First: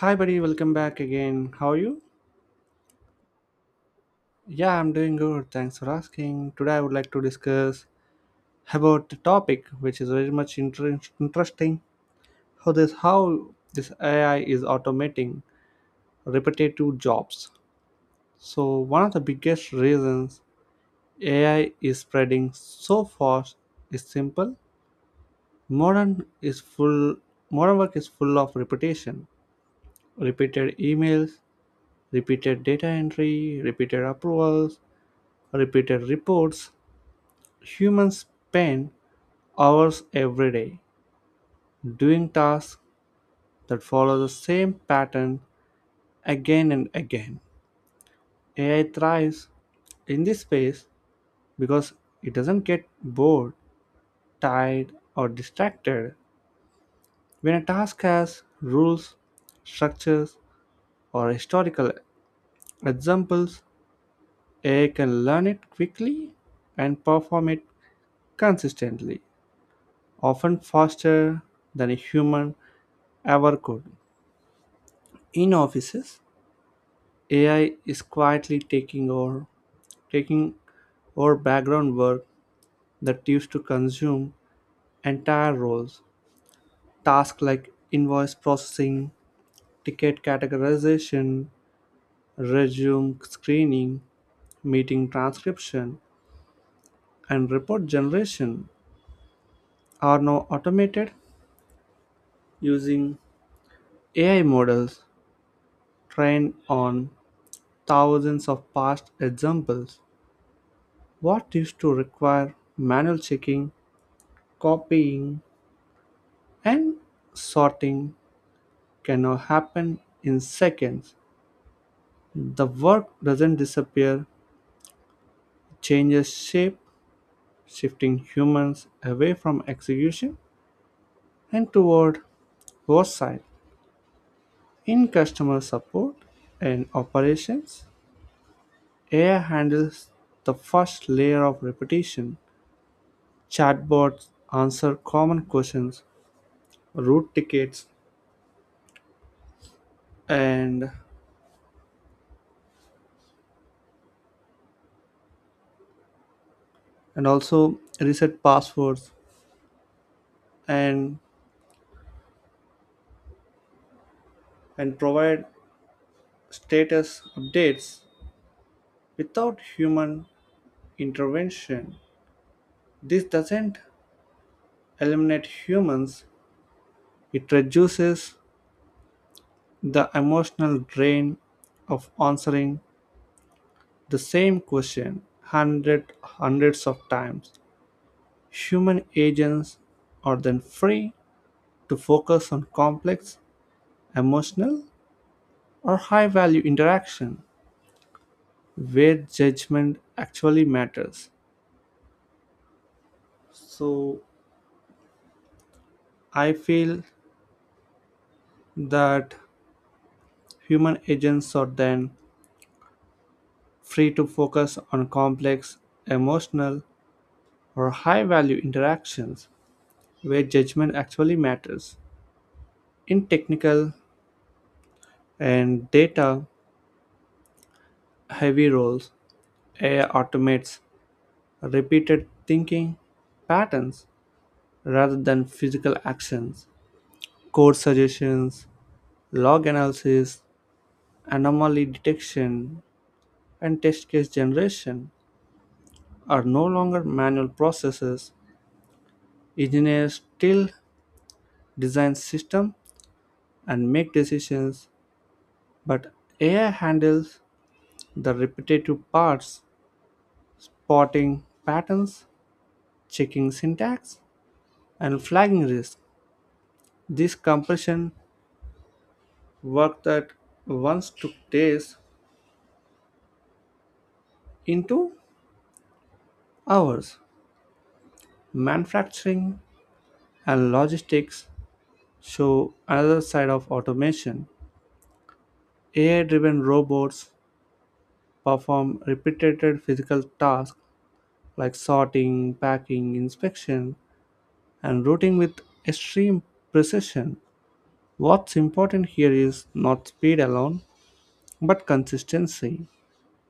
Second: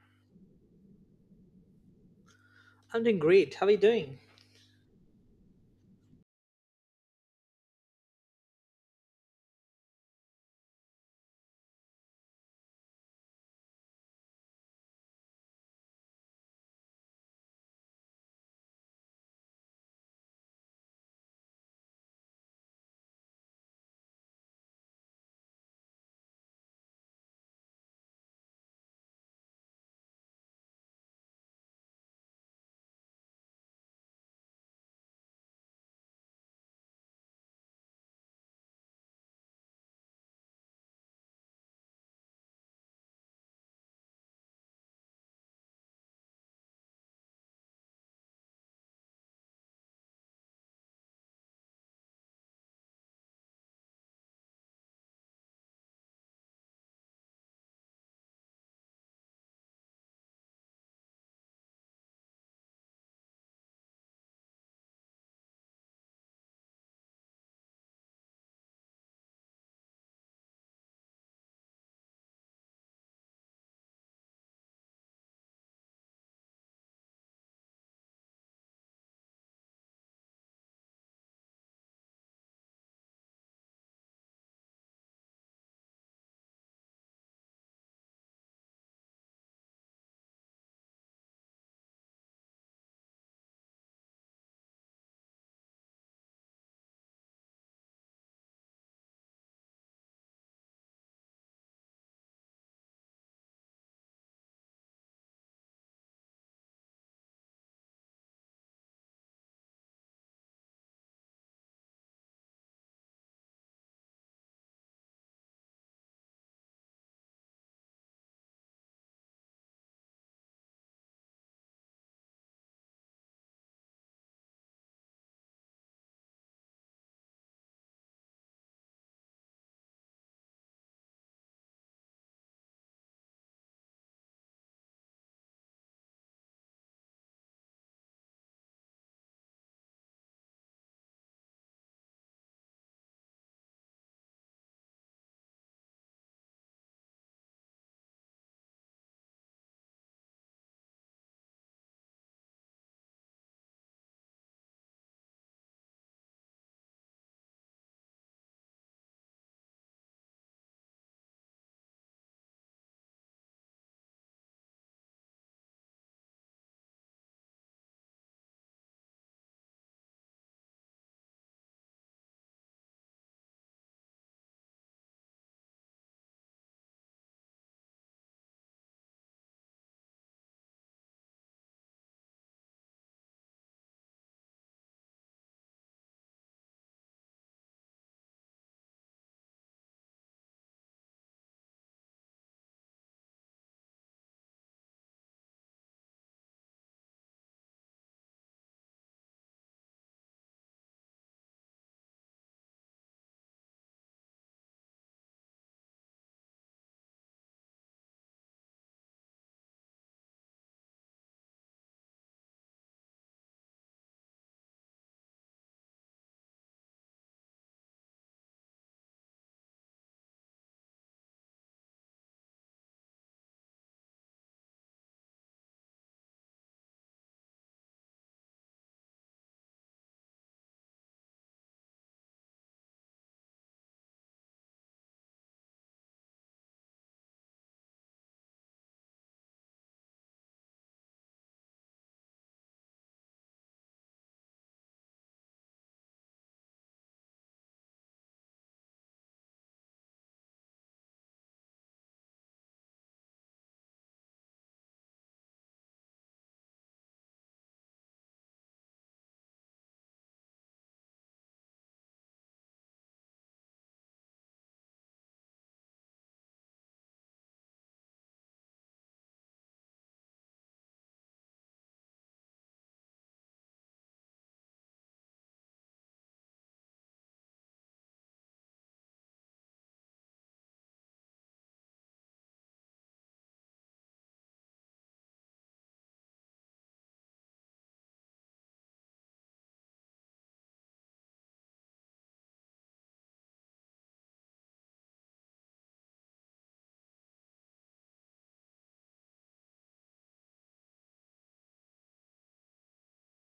Hi, buddy. Welcome back again. How are you? I'm doing great. How are you doing? Yeah, I'm doing good. Thanks for asking. Today, I would like to discuss about the topic, which is very much interesting. How this AI is automating repetitive jobs. So, one of the biggest reasons AI is spreading so fast is simple. Modern is full. Modern work is full of repetition, repeated emails, repeated data entry, repeated approvals, repeated reports. Humans spend hours every day doing tasks that follow the same pattern again and again. AI thrives in this space because it doesn't get bored, tired, or distracted. When a task has rules, structures, or historical examples, AI can learn it quickly and perform it consistently, often faster than a human ever could. In offices, AI is quietly taking over background work that used to consume entire roles. Tasks like invoice processing, ticket categorization, resume screening, meeting transcription, and report generation are now automated using AI models trained on thousands of past examples. What used to require manual checking, copying, and sorting can now happen in seconds. The work doesn't disappear, it changes shape, shifting humans away from execution and toward oversight. In customer support and operations, AI handles the first layer of repetition. Chatbots answer common questions, route tickets, and and also reset passwords and and provide status updates without human intervention. This doesn't eliminate humans, it reduces the emotional drain of answering the same question hundreds of times. Human agents are then free to focus on complex, emotional, or high value interaction where judgment actually matters. So I feel that Human agents are then free to focus on complex, emotional, or high value interactions where judgment actually matters. In technical and data heavy roles, AI automates repeated thinking patterns rather than physical actions. Code suggestions, log analysis, anomaly detection, and test case generation are no longer manual processes. Engineers still design systems and make decisions, but AI handles the repetitive parts, spotting patterns, checking syntax, and flagging risk. This compression work that once took days into hours. Manufacturing and logistics show another side of automation. AI driven robots perform repeated physical tasks like sorting, packing, inspection, and routing with extreme precision. What's important here is not speed alone, but consistency.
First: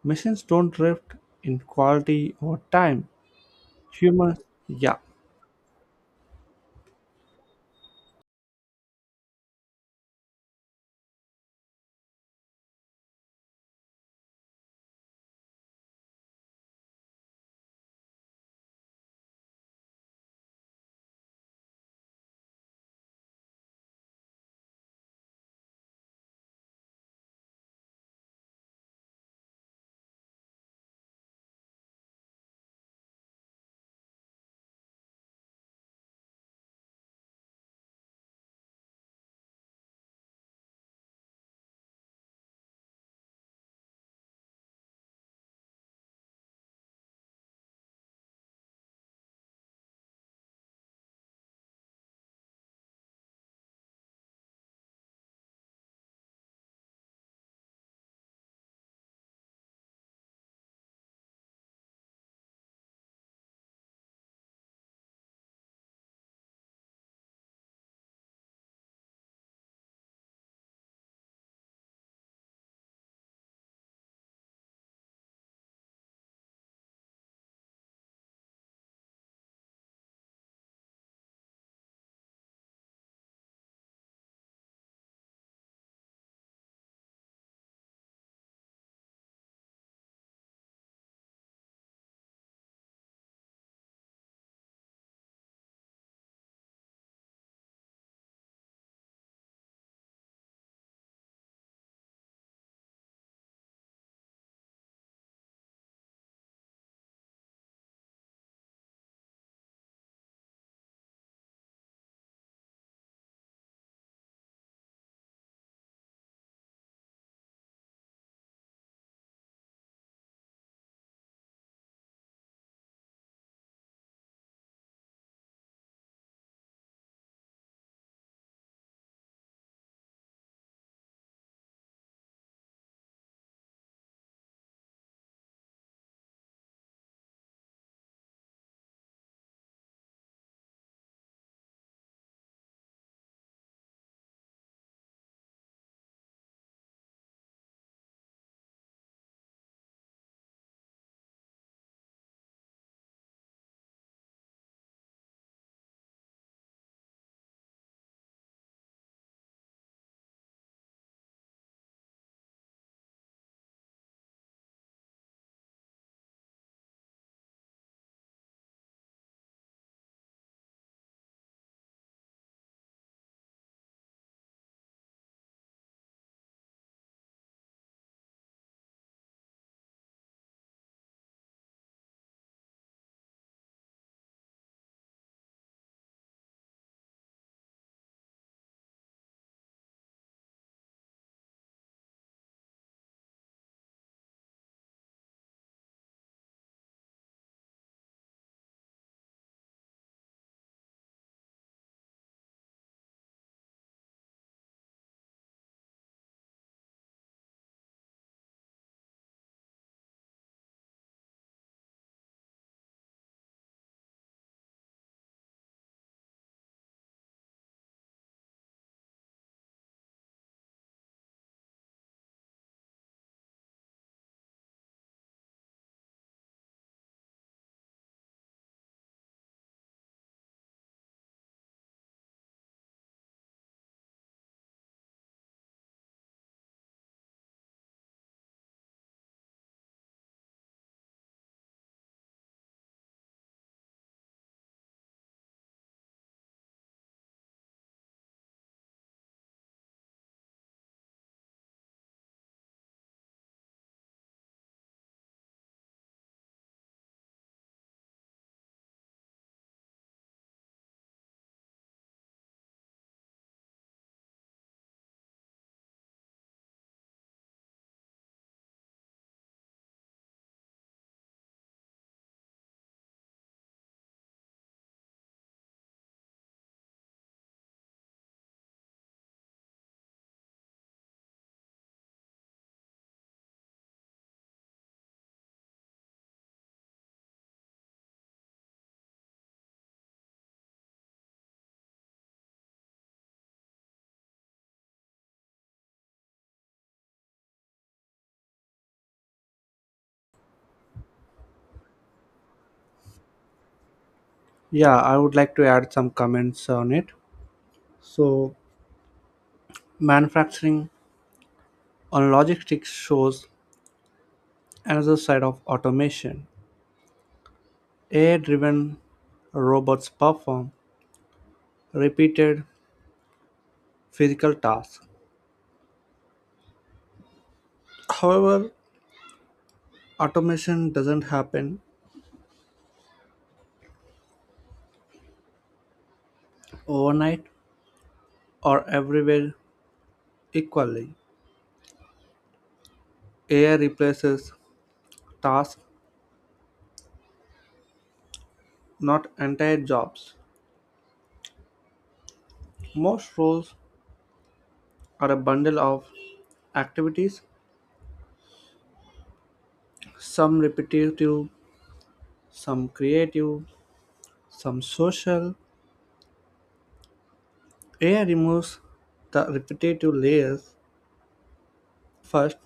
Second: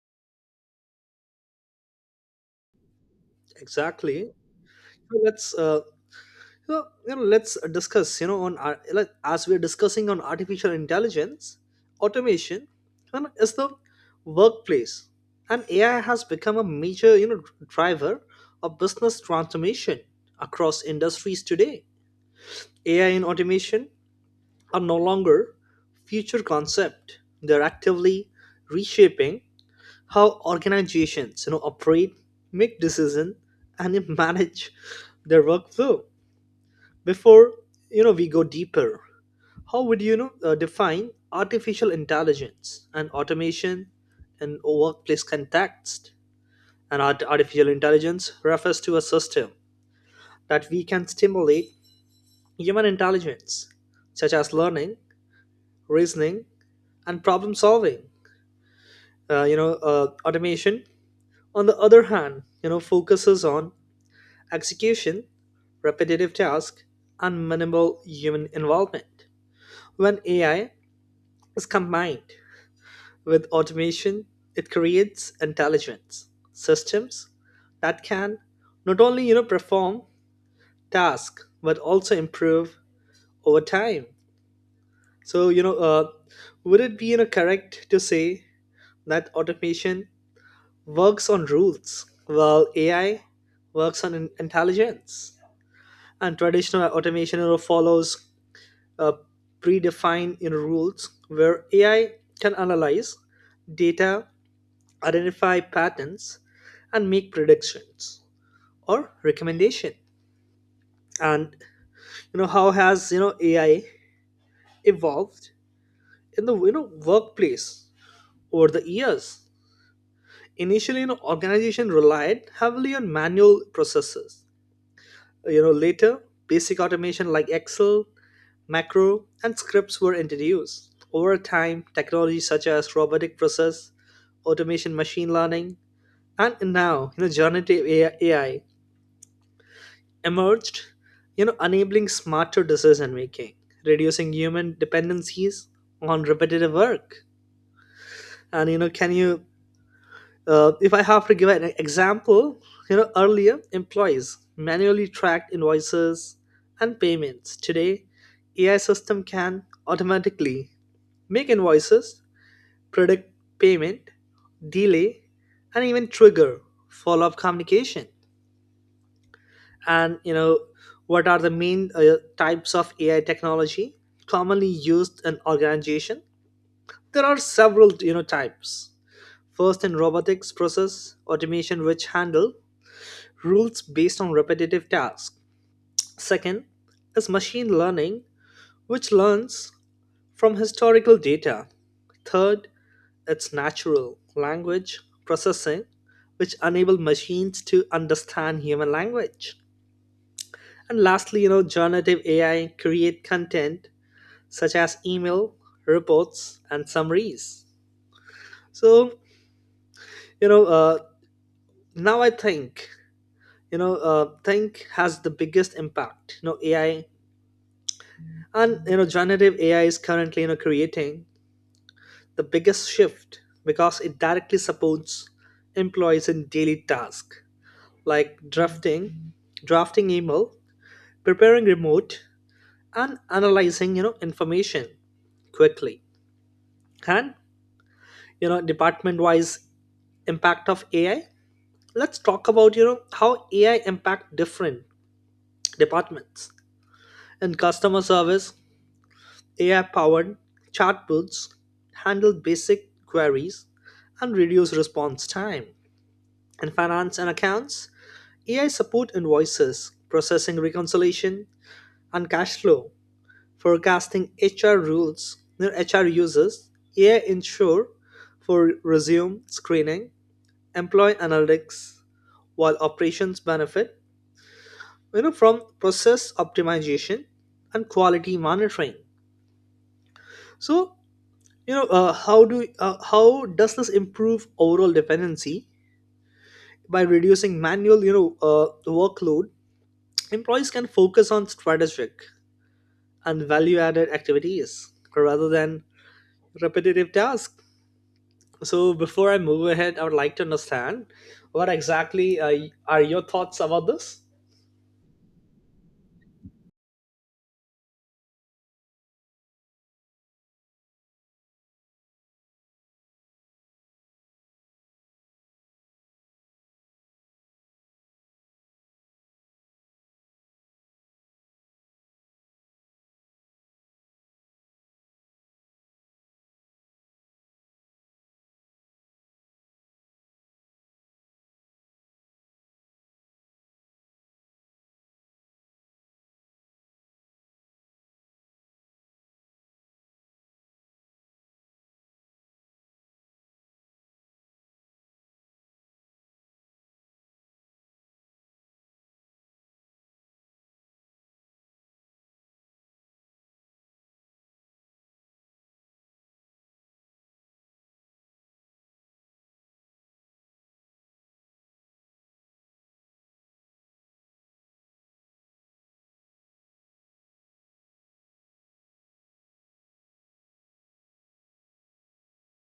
Machines don't drift in quality or time. Exactly. Humans, yeah. So let's discuss. Like, as we're discussing on artificial intelligence, automation, and is the workplace, and AI has become a major driver of business transformation across industries today. AI and automation are no longer future concept. They're actively reshaping how organizations operate, make decisions, and then manage their workflow before we go deeper. How would you know define artificial intelligence and automation in a workplace context? Artificial intelligence refers to a system that we can stimulate human intelligence such as learning, reasoning, and problem solving. Automation, on the other hand, focuses on execution, repetitive tasks, and minimal human involvement. When AI is combined with automation, it creates intelligence systems that can not only perform tasks but also improve over time. So would it be correct to say that automation works on rules while AI works on intelligence? And Traditional automation, follows uh, predefined in rules where AI can analyze data, identify patterns, and make predictions or recommendation. And how has AI evolved in the workplace over the years? Initially, organization relied heavily on manual processes. Later basic automation like Excel Macro and scripts were introduced. Over time, technologies such as robotic process, automation, machine learning, and now generative AI emerged, enabling smarter decision making, reducing human dependencies on repetitive work. And can you, if I have to give an example, earlier employees manually tracked invoices and payments. Today, AI system can automatically make invoices, predict payment, delay, and even trigger follow-up communication. And what are the main types of AI technology commonly used in organization? There are several types. First in robotics process automation which handle rules based on repetitive tasks. Second is machine learning which learns from historical data. Third its natural language processing, which enable machines to understand human language. And lastly, generative AI create content such as email, reports, and summaries. So, you know, uh, now I think, think has the biggest impact. AI and generative AI is currently creating the biggest shift because it directly supports employees in daily tasks like drafting email, preparing remote, and analyzing information quickly. And department-wise impact of AI. Let's talk about how AI impact different departments. In customer service, AI-powered chatbots handle basic queries and reduce response time. In finance and accounts, AI support invoices, processing reconciliation, and cash flow. Forecasting HR uses AI ensure for resume screening, employee analytics, while operations benefit from process optimization and quality monitoring. So how do how does this improve overall dependency by reducing manual workload? Employees can focus on strategic and value added activities rather than repetitive tasks. So before I move ahead, I would like to understand what exactly are your thoughts about this? Yeah, I would like to add some comments on it. So, manufacturing on logistics shows another side of automation. AI driven robots perform repeated physical tasks. However, automation doesn't happen overnight. Are everywhere equally. AI replaces tasks, not entire jobs. Most roles are a bundle of activities, some repetitive, some creative, some social. AI removes the repetitive layers first.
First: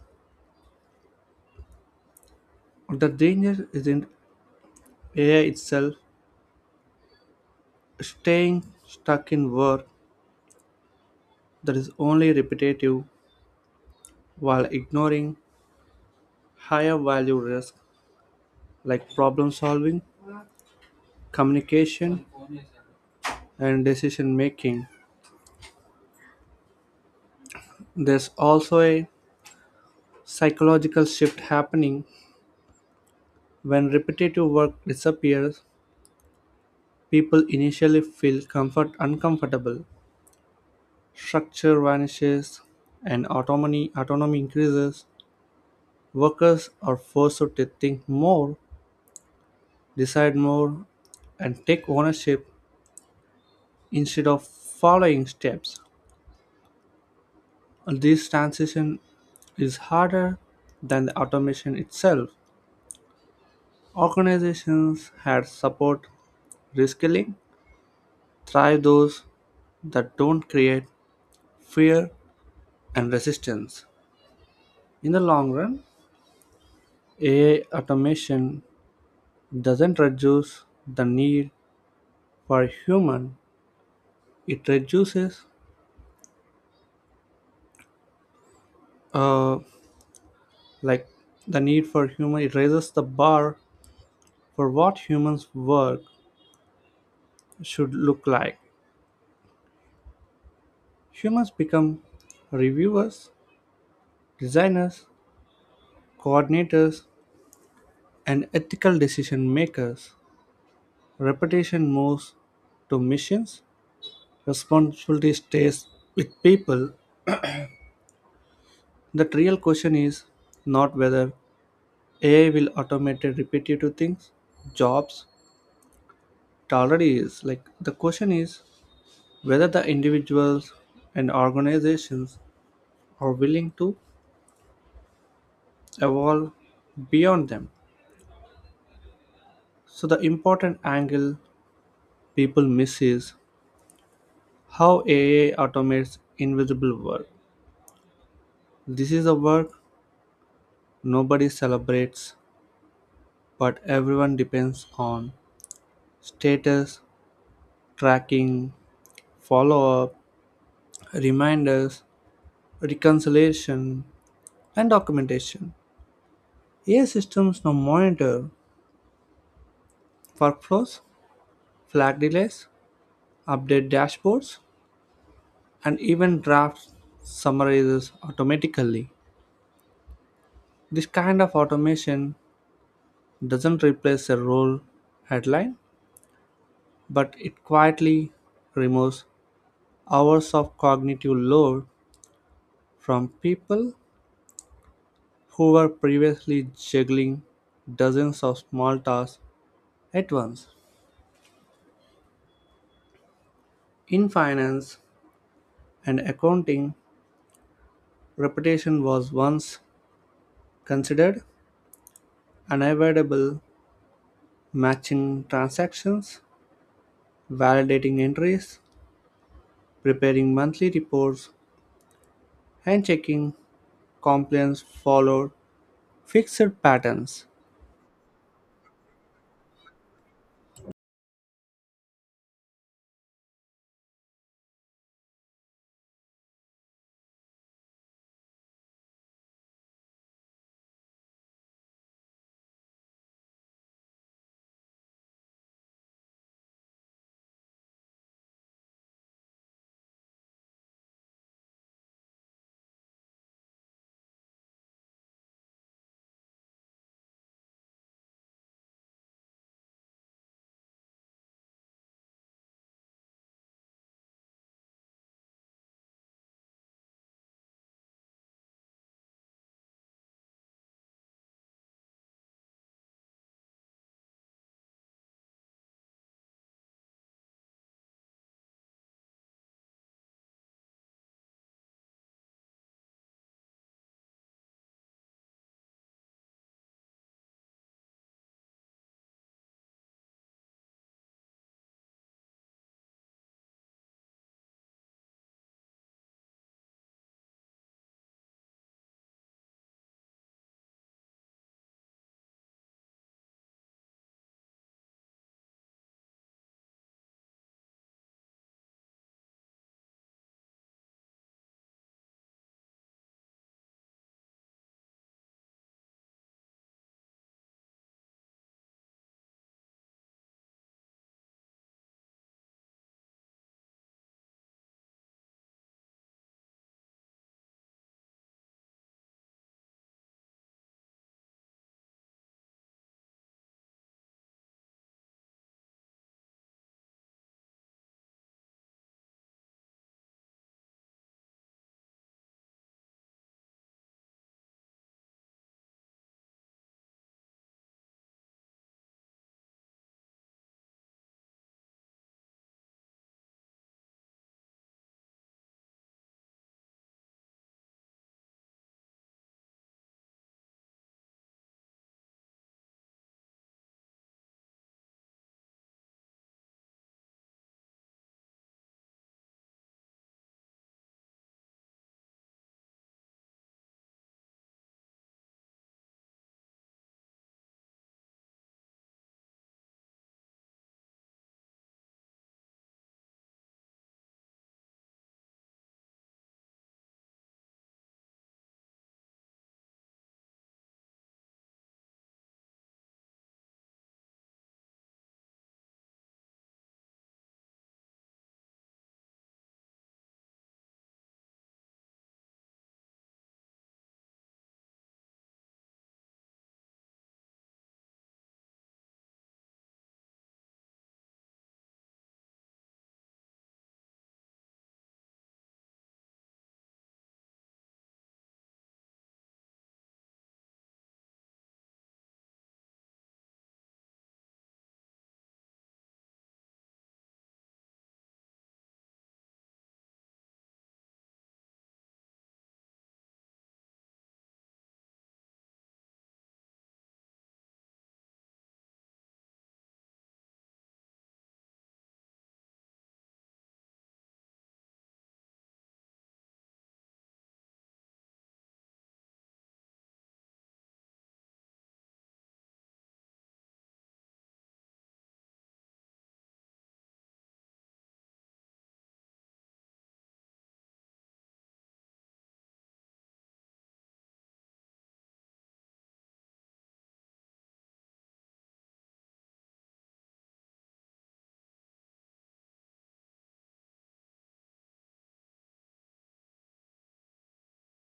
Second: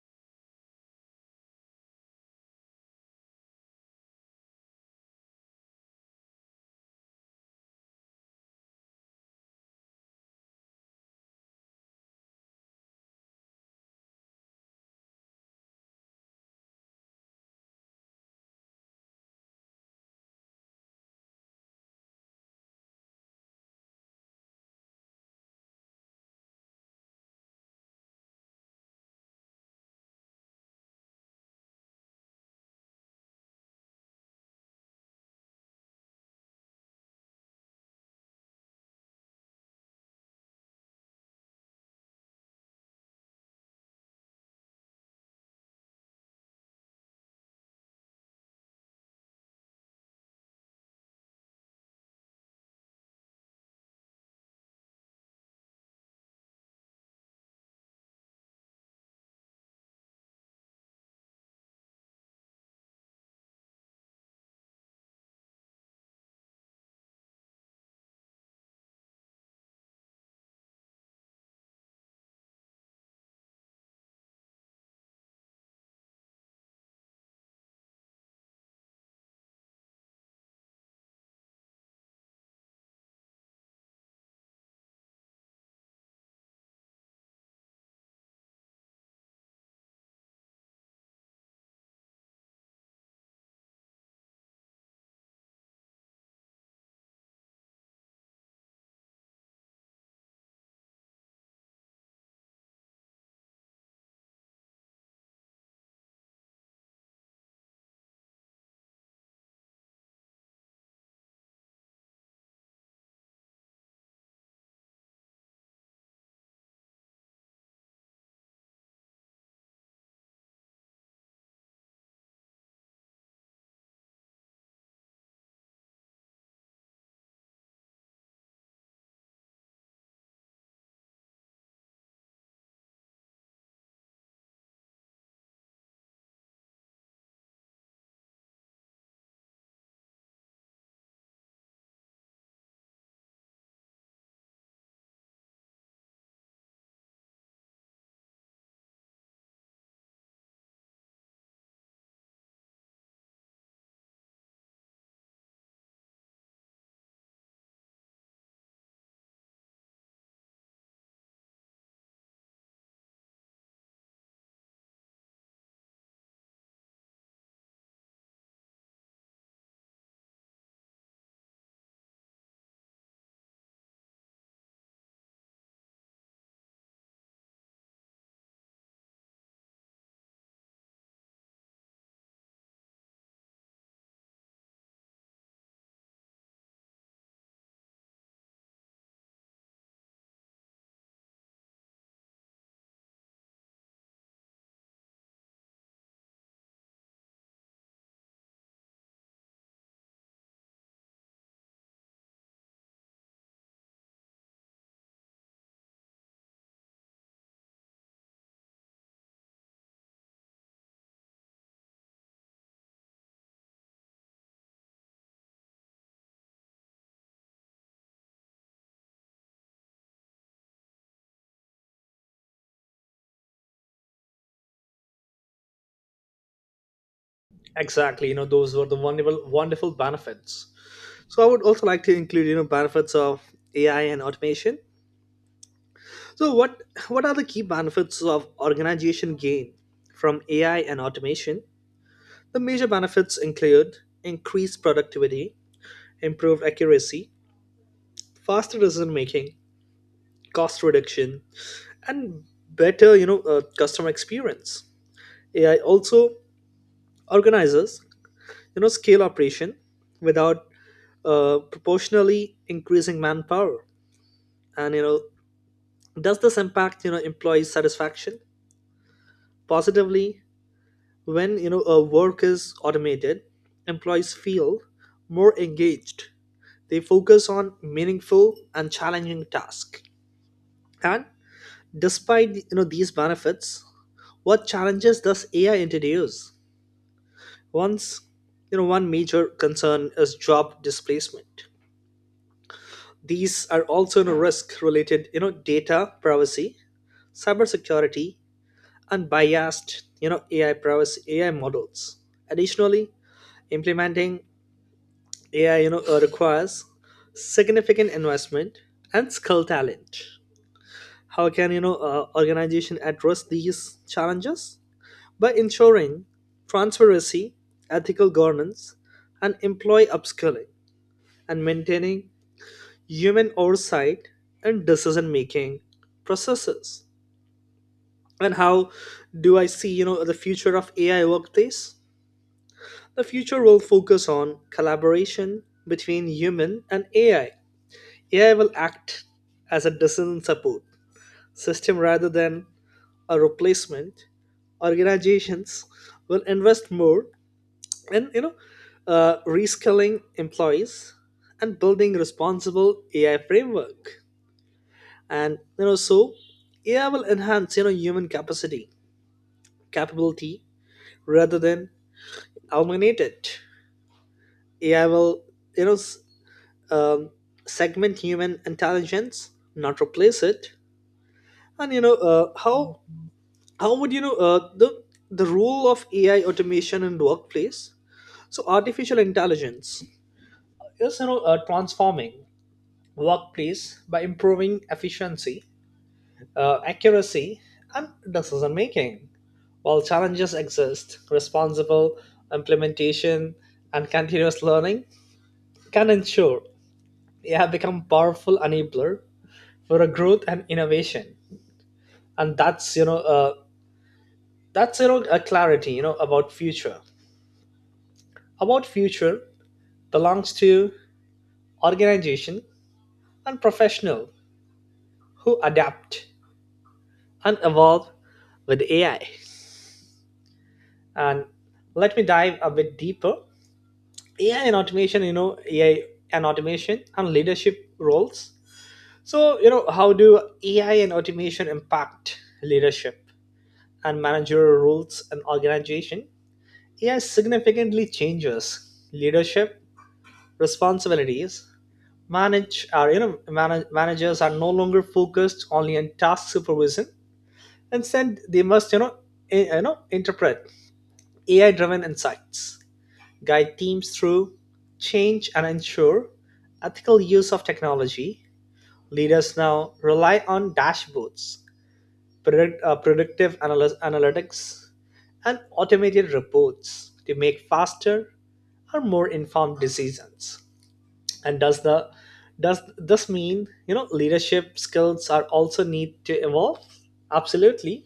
The danger isn't AI itself staying stuck in work that is only repetitive while ignoring higher value risks like problem solving, communication, and decision making. There's also a psychological shift happening when repetitive work disappears. People initially feel comfort uncomfortable, structure vanishes, and autonomy increases. Workers are forced to think more, decide more, and take ownership instead of following steps. This transition is harder than the automation itself. Organizations had support reskilling thrive those that don't create fear and resistance. In the long run, AI automation doesn't reduce the need for human, it reduces uh, like the need for human, it raises the bar for what humans work should look like. Humans become reviewers, designers, coordinators, and ethical decision makers. Reputation moves to missions, responsibility stays with people. The real question is not whether AI will automate repetitive things, jobs, it already is. Like the question is whether the individuals and organizations are willing to evolve beyond them. So the important angle people miss is how AI automates invisible work. This is the work nobody celebrates, but everyone depends on: status, tracking, follow up, reminders, reconciliation, and documentation. AI systems now monitor workflows, flag delays, update dashboards, and even draft summarizes automatically. This kind of automation doesn't replace a role headline, but it quietly removes hours of cognitive load from people who were previously juggling dozens of small tasks at once. In finance and accounting, repetition was once considered unavoidable. Matching transactions, validating entries, preparing monthly reports, and checking compliance followed fixed patterns. Exactly, those were the wonderful benefits. So I would also like to include, benefits of AI and automation. So what are the key benefits of organization gain from AI and automation? The major benefits include increased productivity, improved accuracy, faster decision making, cost reduction, and better, customer experience. AI also organizes, scale operation without proportionally increasing manpower. And does this impact employee satisfaction positively? When a work is automated, employees feel more engaged. They focus on meaningful and challenging tasks. And despite these benefits, what challenges does AI introduce? Once one major concern is job displacement. These are also no risk related, data privacy, cybersecurity, and biased, AI models. Additionally, implementing AI, requires significant investment and skill talent. How can organization address these challenges by ensuring transparency, ethical governance, and employee upskilling, and maintaining human oversight and decision making processes? And how do I see the future of AI workplace? The future will focus on collaboration between human and AI. AI will act as a decision support system rather than a replacement. Organizations will invest more in reskilling employees and building responsible AI framework. And AI will enhance human capacity capability rather than eliminate it. AI will you know s- um, segment human intelligence, not replace it. And how would you know the role of AI automation in workplace? So artificial intelligence is transforming workplace by improving efficiency, accuracy, and decision making. While challenges exist, responsible implementation and continuous learning can ensure they have become powerful enabler for a growth and innovation. And that's a clarity about future. About future belongs to organization and professional who adapt and evolve with AI. And let me dive a bit deeper. AI and automation, AI and automation and leadership roles. So, how do AI and automation impact leadership and managerial roles in organization? AI significantly changes leadership responsibilities. Manage are you know manage, Managers are no longer focused only on task supervision. Instead, they must interpret AI-driven insights, guide teams through change, and ensure ethical use of technology. Leaders now rely on dashboards, analytics, and automated reports to make faster or more informed decisions. And does this mean leadership skills are also need to evolve? Absolutely.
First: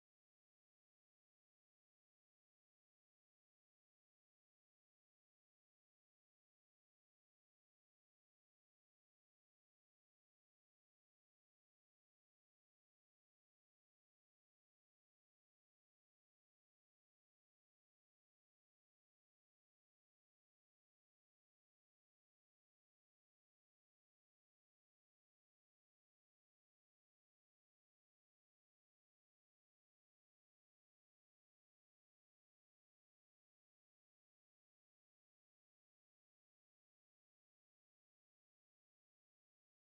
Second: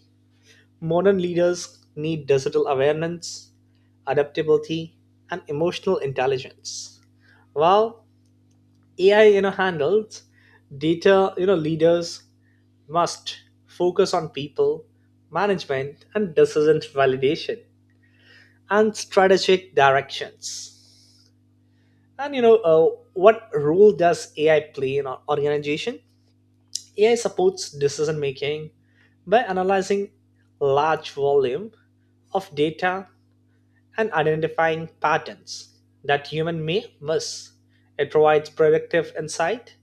Modern leaders need digital awareness, adaptability, and emotional intelligence. While AI handles data, leaders must focus on people, management, and decision validation and strategic directions. And what role does AI play in our organization? AI supports decision making by analyzing large volume of data and identifying patterns that human may miss. It provides predictive insight,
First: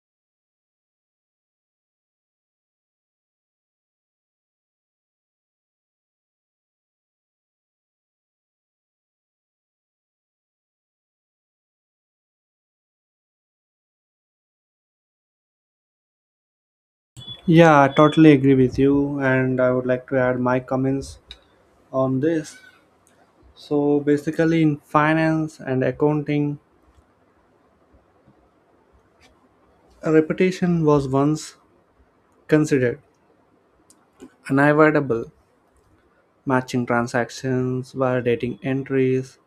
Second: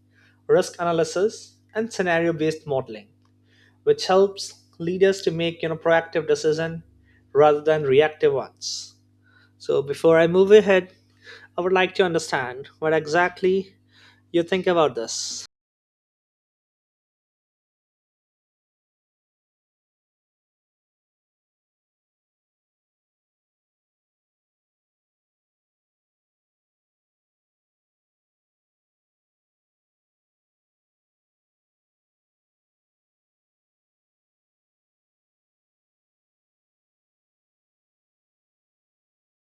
risk analysis, and scenario based modeling which helps leaders to make proactive decision rather than reactive ones. So before I move ahead, I would like to understand what exactly you think about this. Yeah, I totally agree with you, and I would like to add my comments on this. So basically, in finance and accounting, a reputation was once considered unavoidable. Matching transactions, validating entries,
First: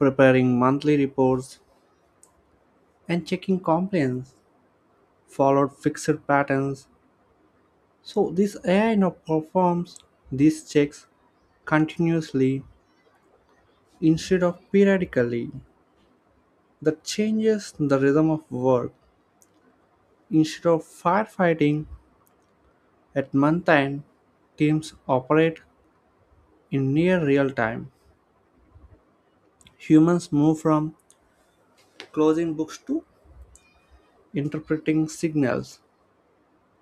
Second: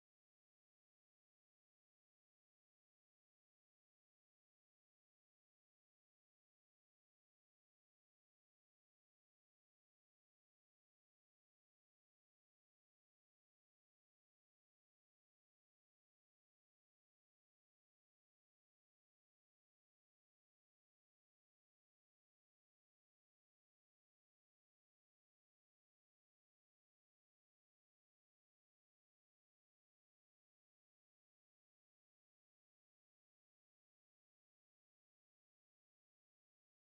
preparing monthly reports, and checking compliance followed fixed patterns. So this AI now performs these checks continuously instead of periodically. That changes the rhythm of work. Instead of firefighting at month end, teams operate in near real time. Humans move from closing books to interpreting signals,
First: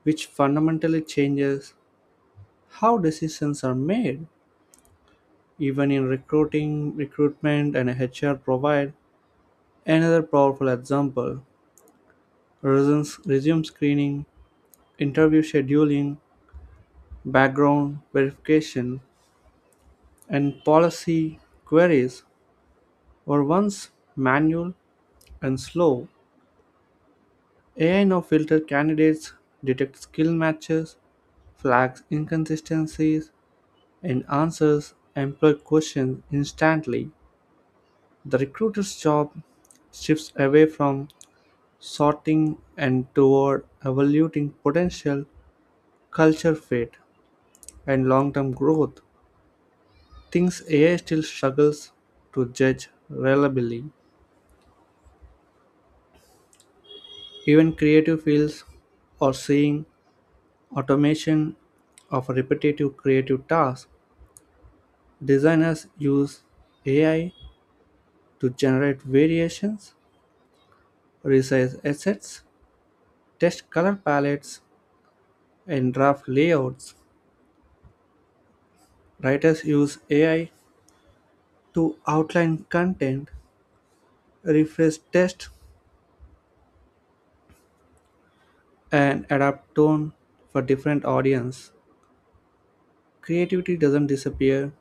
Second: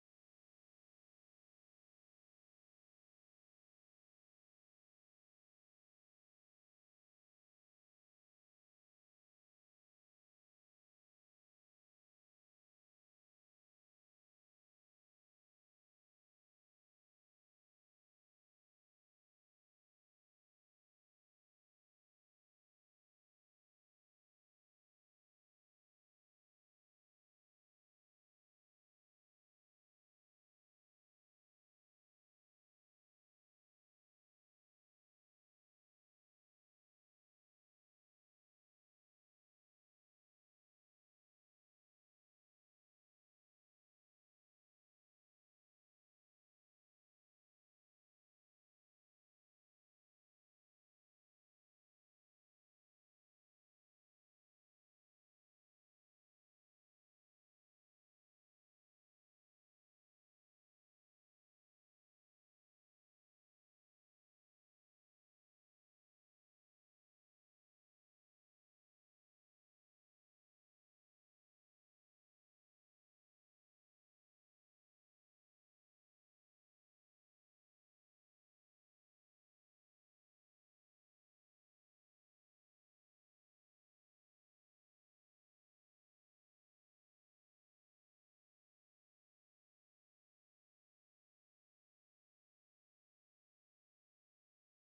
which fundamentally changes how decisions are made. Even in recruitment and HR provide another powerful example. Resume screening, interview scheduling, background verification, and policy queries were once manual and slow. AI now filters candidates, detects skill matches, flags inconsistencies in answers employed questions instantly. The recruiter's job shifts away from sorting and toward evaluating potential culture fit and long-term growth. Things AI still struggles to judge reliably. Even creative fields are seeing automation of repetitive creative tasks. Designers use AI to generate variations, resize assets, test color palettes, and draft layouts. Writers use AI to outline content, refresh text, and adapt tone for different audience. Creativity doesn't disappear,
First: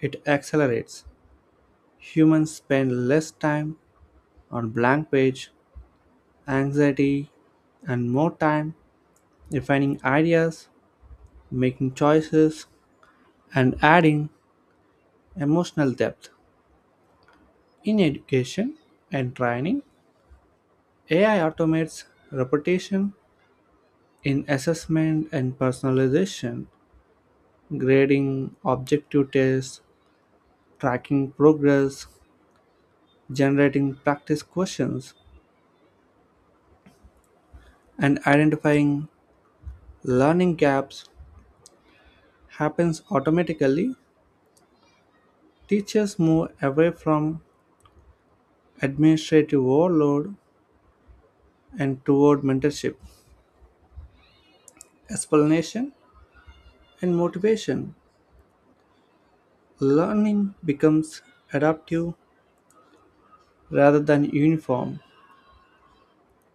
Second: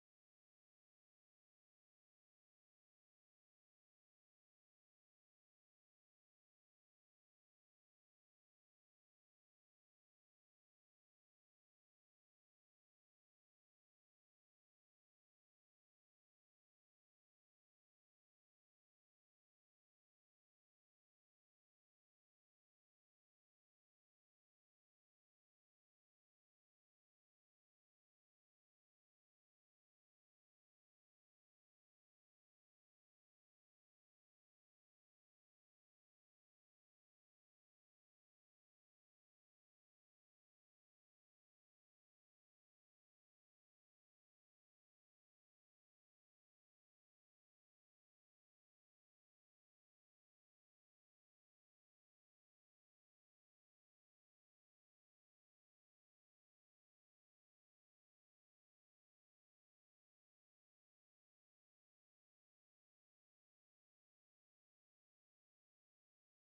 it accelerates. Humans spend less time on blank page, anxiety, and more time refining ideas, making choices, and adding emotional depth. In education and training, AI automates repetition in assessment and personalization. Grading objective tests, tracking progress, generating practice questions, and identifying learning gaps happens automatically. Teachers move away from administrative overload and toward mentorship, explanation, and motivation. Learning becomes adaptive rather than uniform,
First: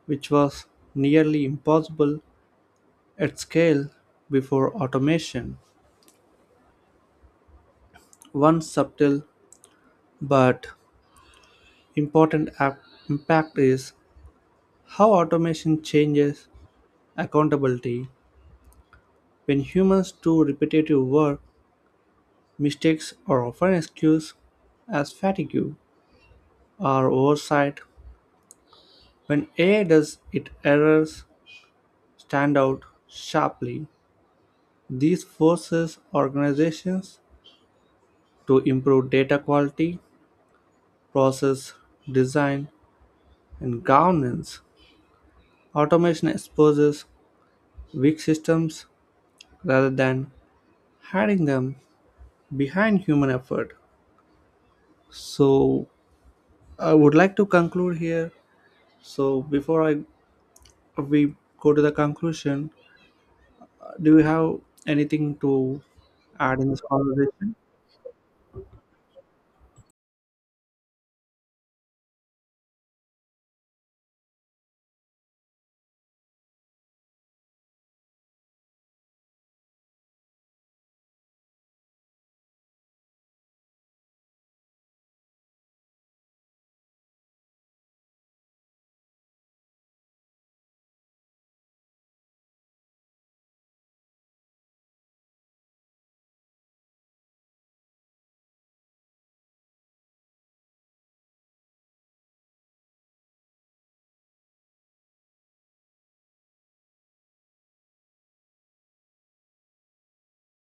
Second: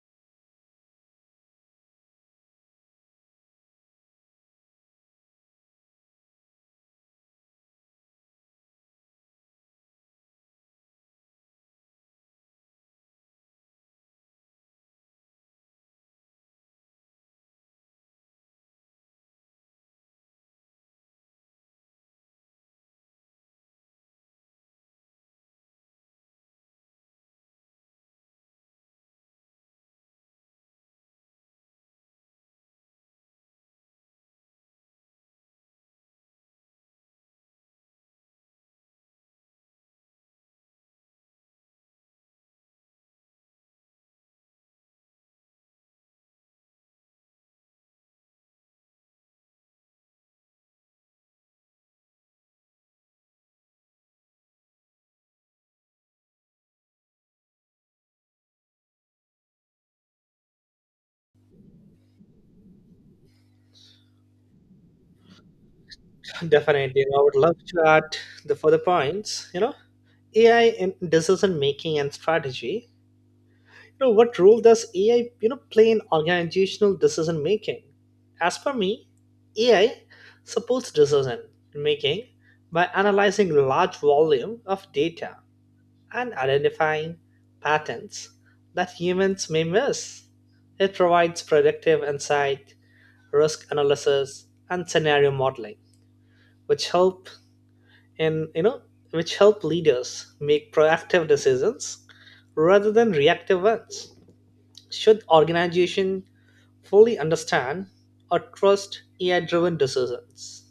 which was nearly impossible at scale before automation. One subtle but important impact is how automation changes accountability. When humans do repetitive work, mistakes are often excused as fatigue or oversight. When AI does it, errors stand out sharply. These forces organizations to improve data quality, process, design, and governance. Automation exposes weak systems rather than hiding them behind human effort. So, I would like to conclude here. So, before I We go to the conclusion, do you have anything to add in this Definitely, I would love conversation? to add the further points. AI in decision making and strategy. What role does AI play in organizational decision making? As per me, AI supports decision making by analyzing large volume of data and identifying patterns that humans may miss. It provides predictive insight, risk analysis, and scenario modeling, which help in you know which help leaders make proactive decisions rather than reactive ones. Should organization fully understand or trust AI-driven decisions?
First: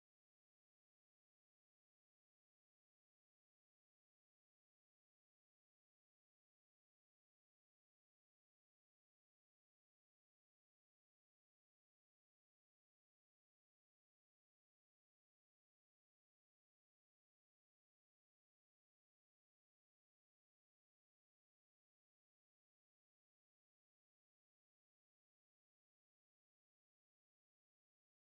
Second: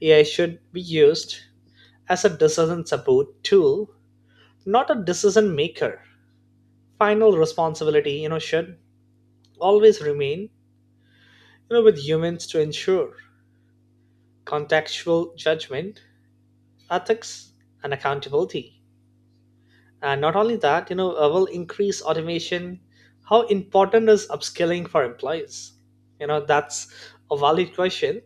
AI should be used as a decision support tool, not a decision maker. Final responsibility should always remain with humans to ensure contextual judgment, ethics, and accountability. And not only that, will increase automation. How important is upskilling for employees? That's a valid question.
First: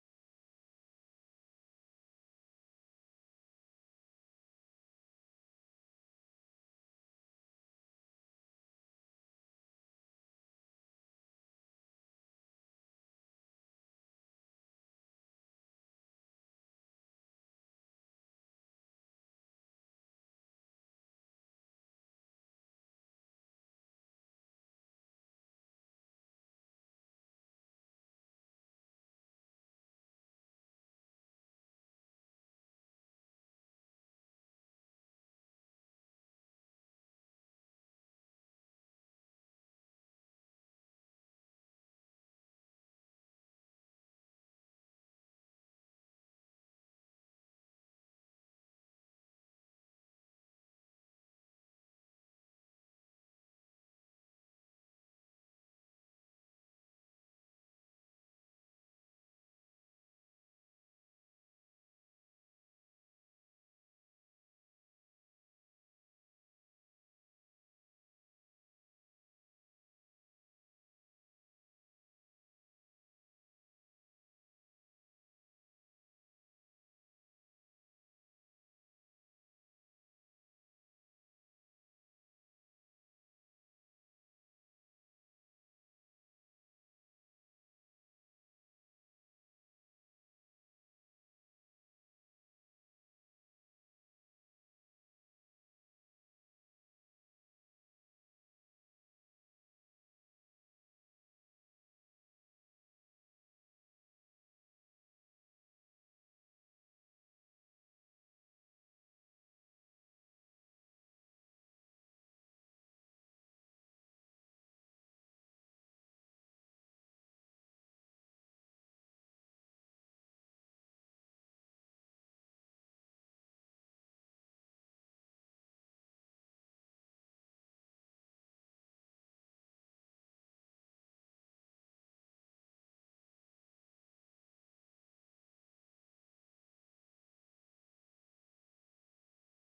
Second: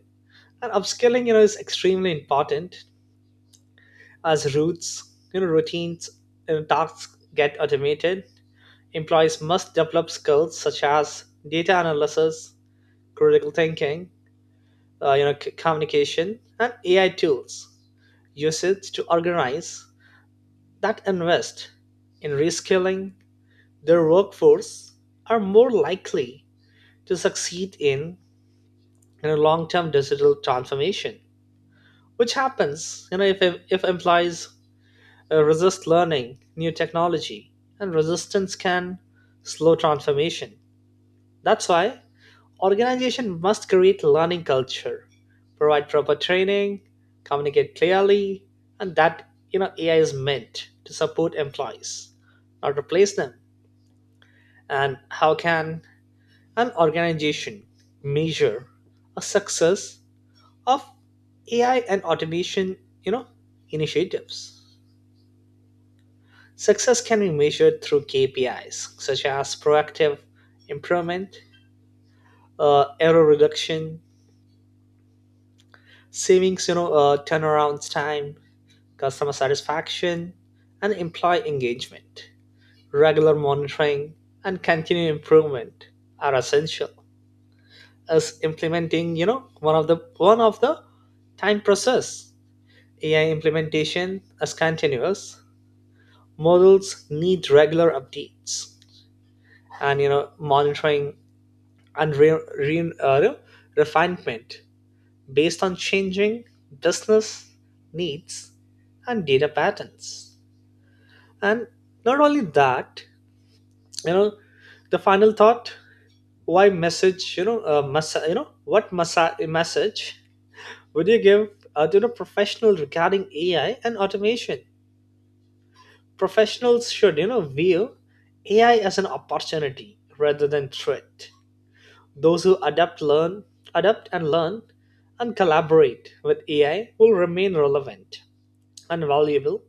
And upskilling is extremely important. As routes you know routines and tasks get automated, employees must develop skills such as data analysis, critical thinking, communication, and AI tools usage. To organize that invest in reskilling their workforce are more likely to succeed in a long-term digital transformation, which happens, if employees resist learning new technology, and resistance can slow transformation. That's why organization must create learning culture, provide proper training, communicate clearly, and that AI is meant to support employees, not replace them. And how can an organization measure a success of AI and automation, you know, initiatives? Success can be measured through KPIs such as proactive improvement, error reduction, savings, turnaround time, customer satisfaction, and employee engagement. Regular monitoring and continued improvement are essential as implementing, one of the time process. AI implementation is continuous. Models need regular updates and monitoring and refinement based on changing business needs and data patterns. And not only that, you know the final thought. Why message you know massa you know what massa- message would you give to the professional regarding AI and automation? Professionals should view AI as an opportunity rather than threat. Those who adapt learn adapt and learn and collaborate with AI will remain relevant and valuable.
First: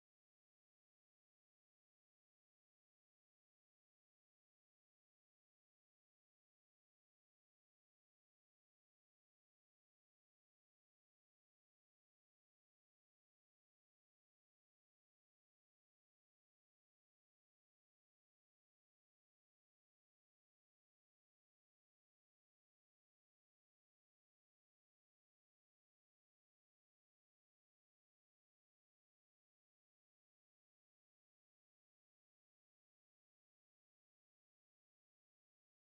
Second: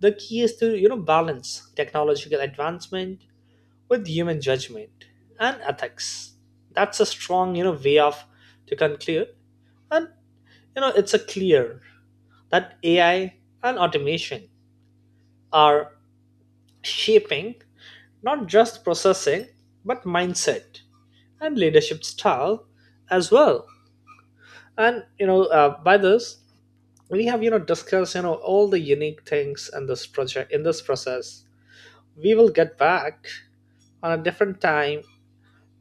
The key is to balance technological advancement with human judgment and ethics. That's a strong, way of to conclude. And it's a clear that AI and automation are shaping not just processing but mindset and leadership style as well. And by this we have discussed all the unique things in this project in this process. We will get back on a different time.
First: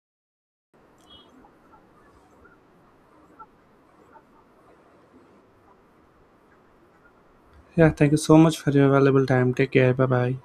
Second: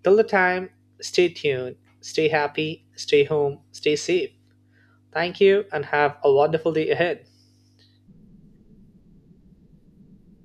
Till the time, stay tuned, stay happy, stay home, stay safe. Thank you, and have a wonderful day ahead. Yeah, thank you so much for your valuable time. Take care. Bye bye.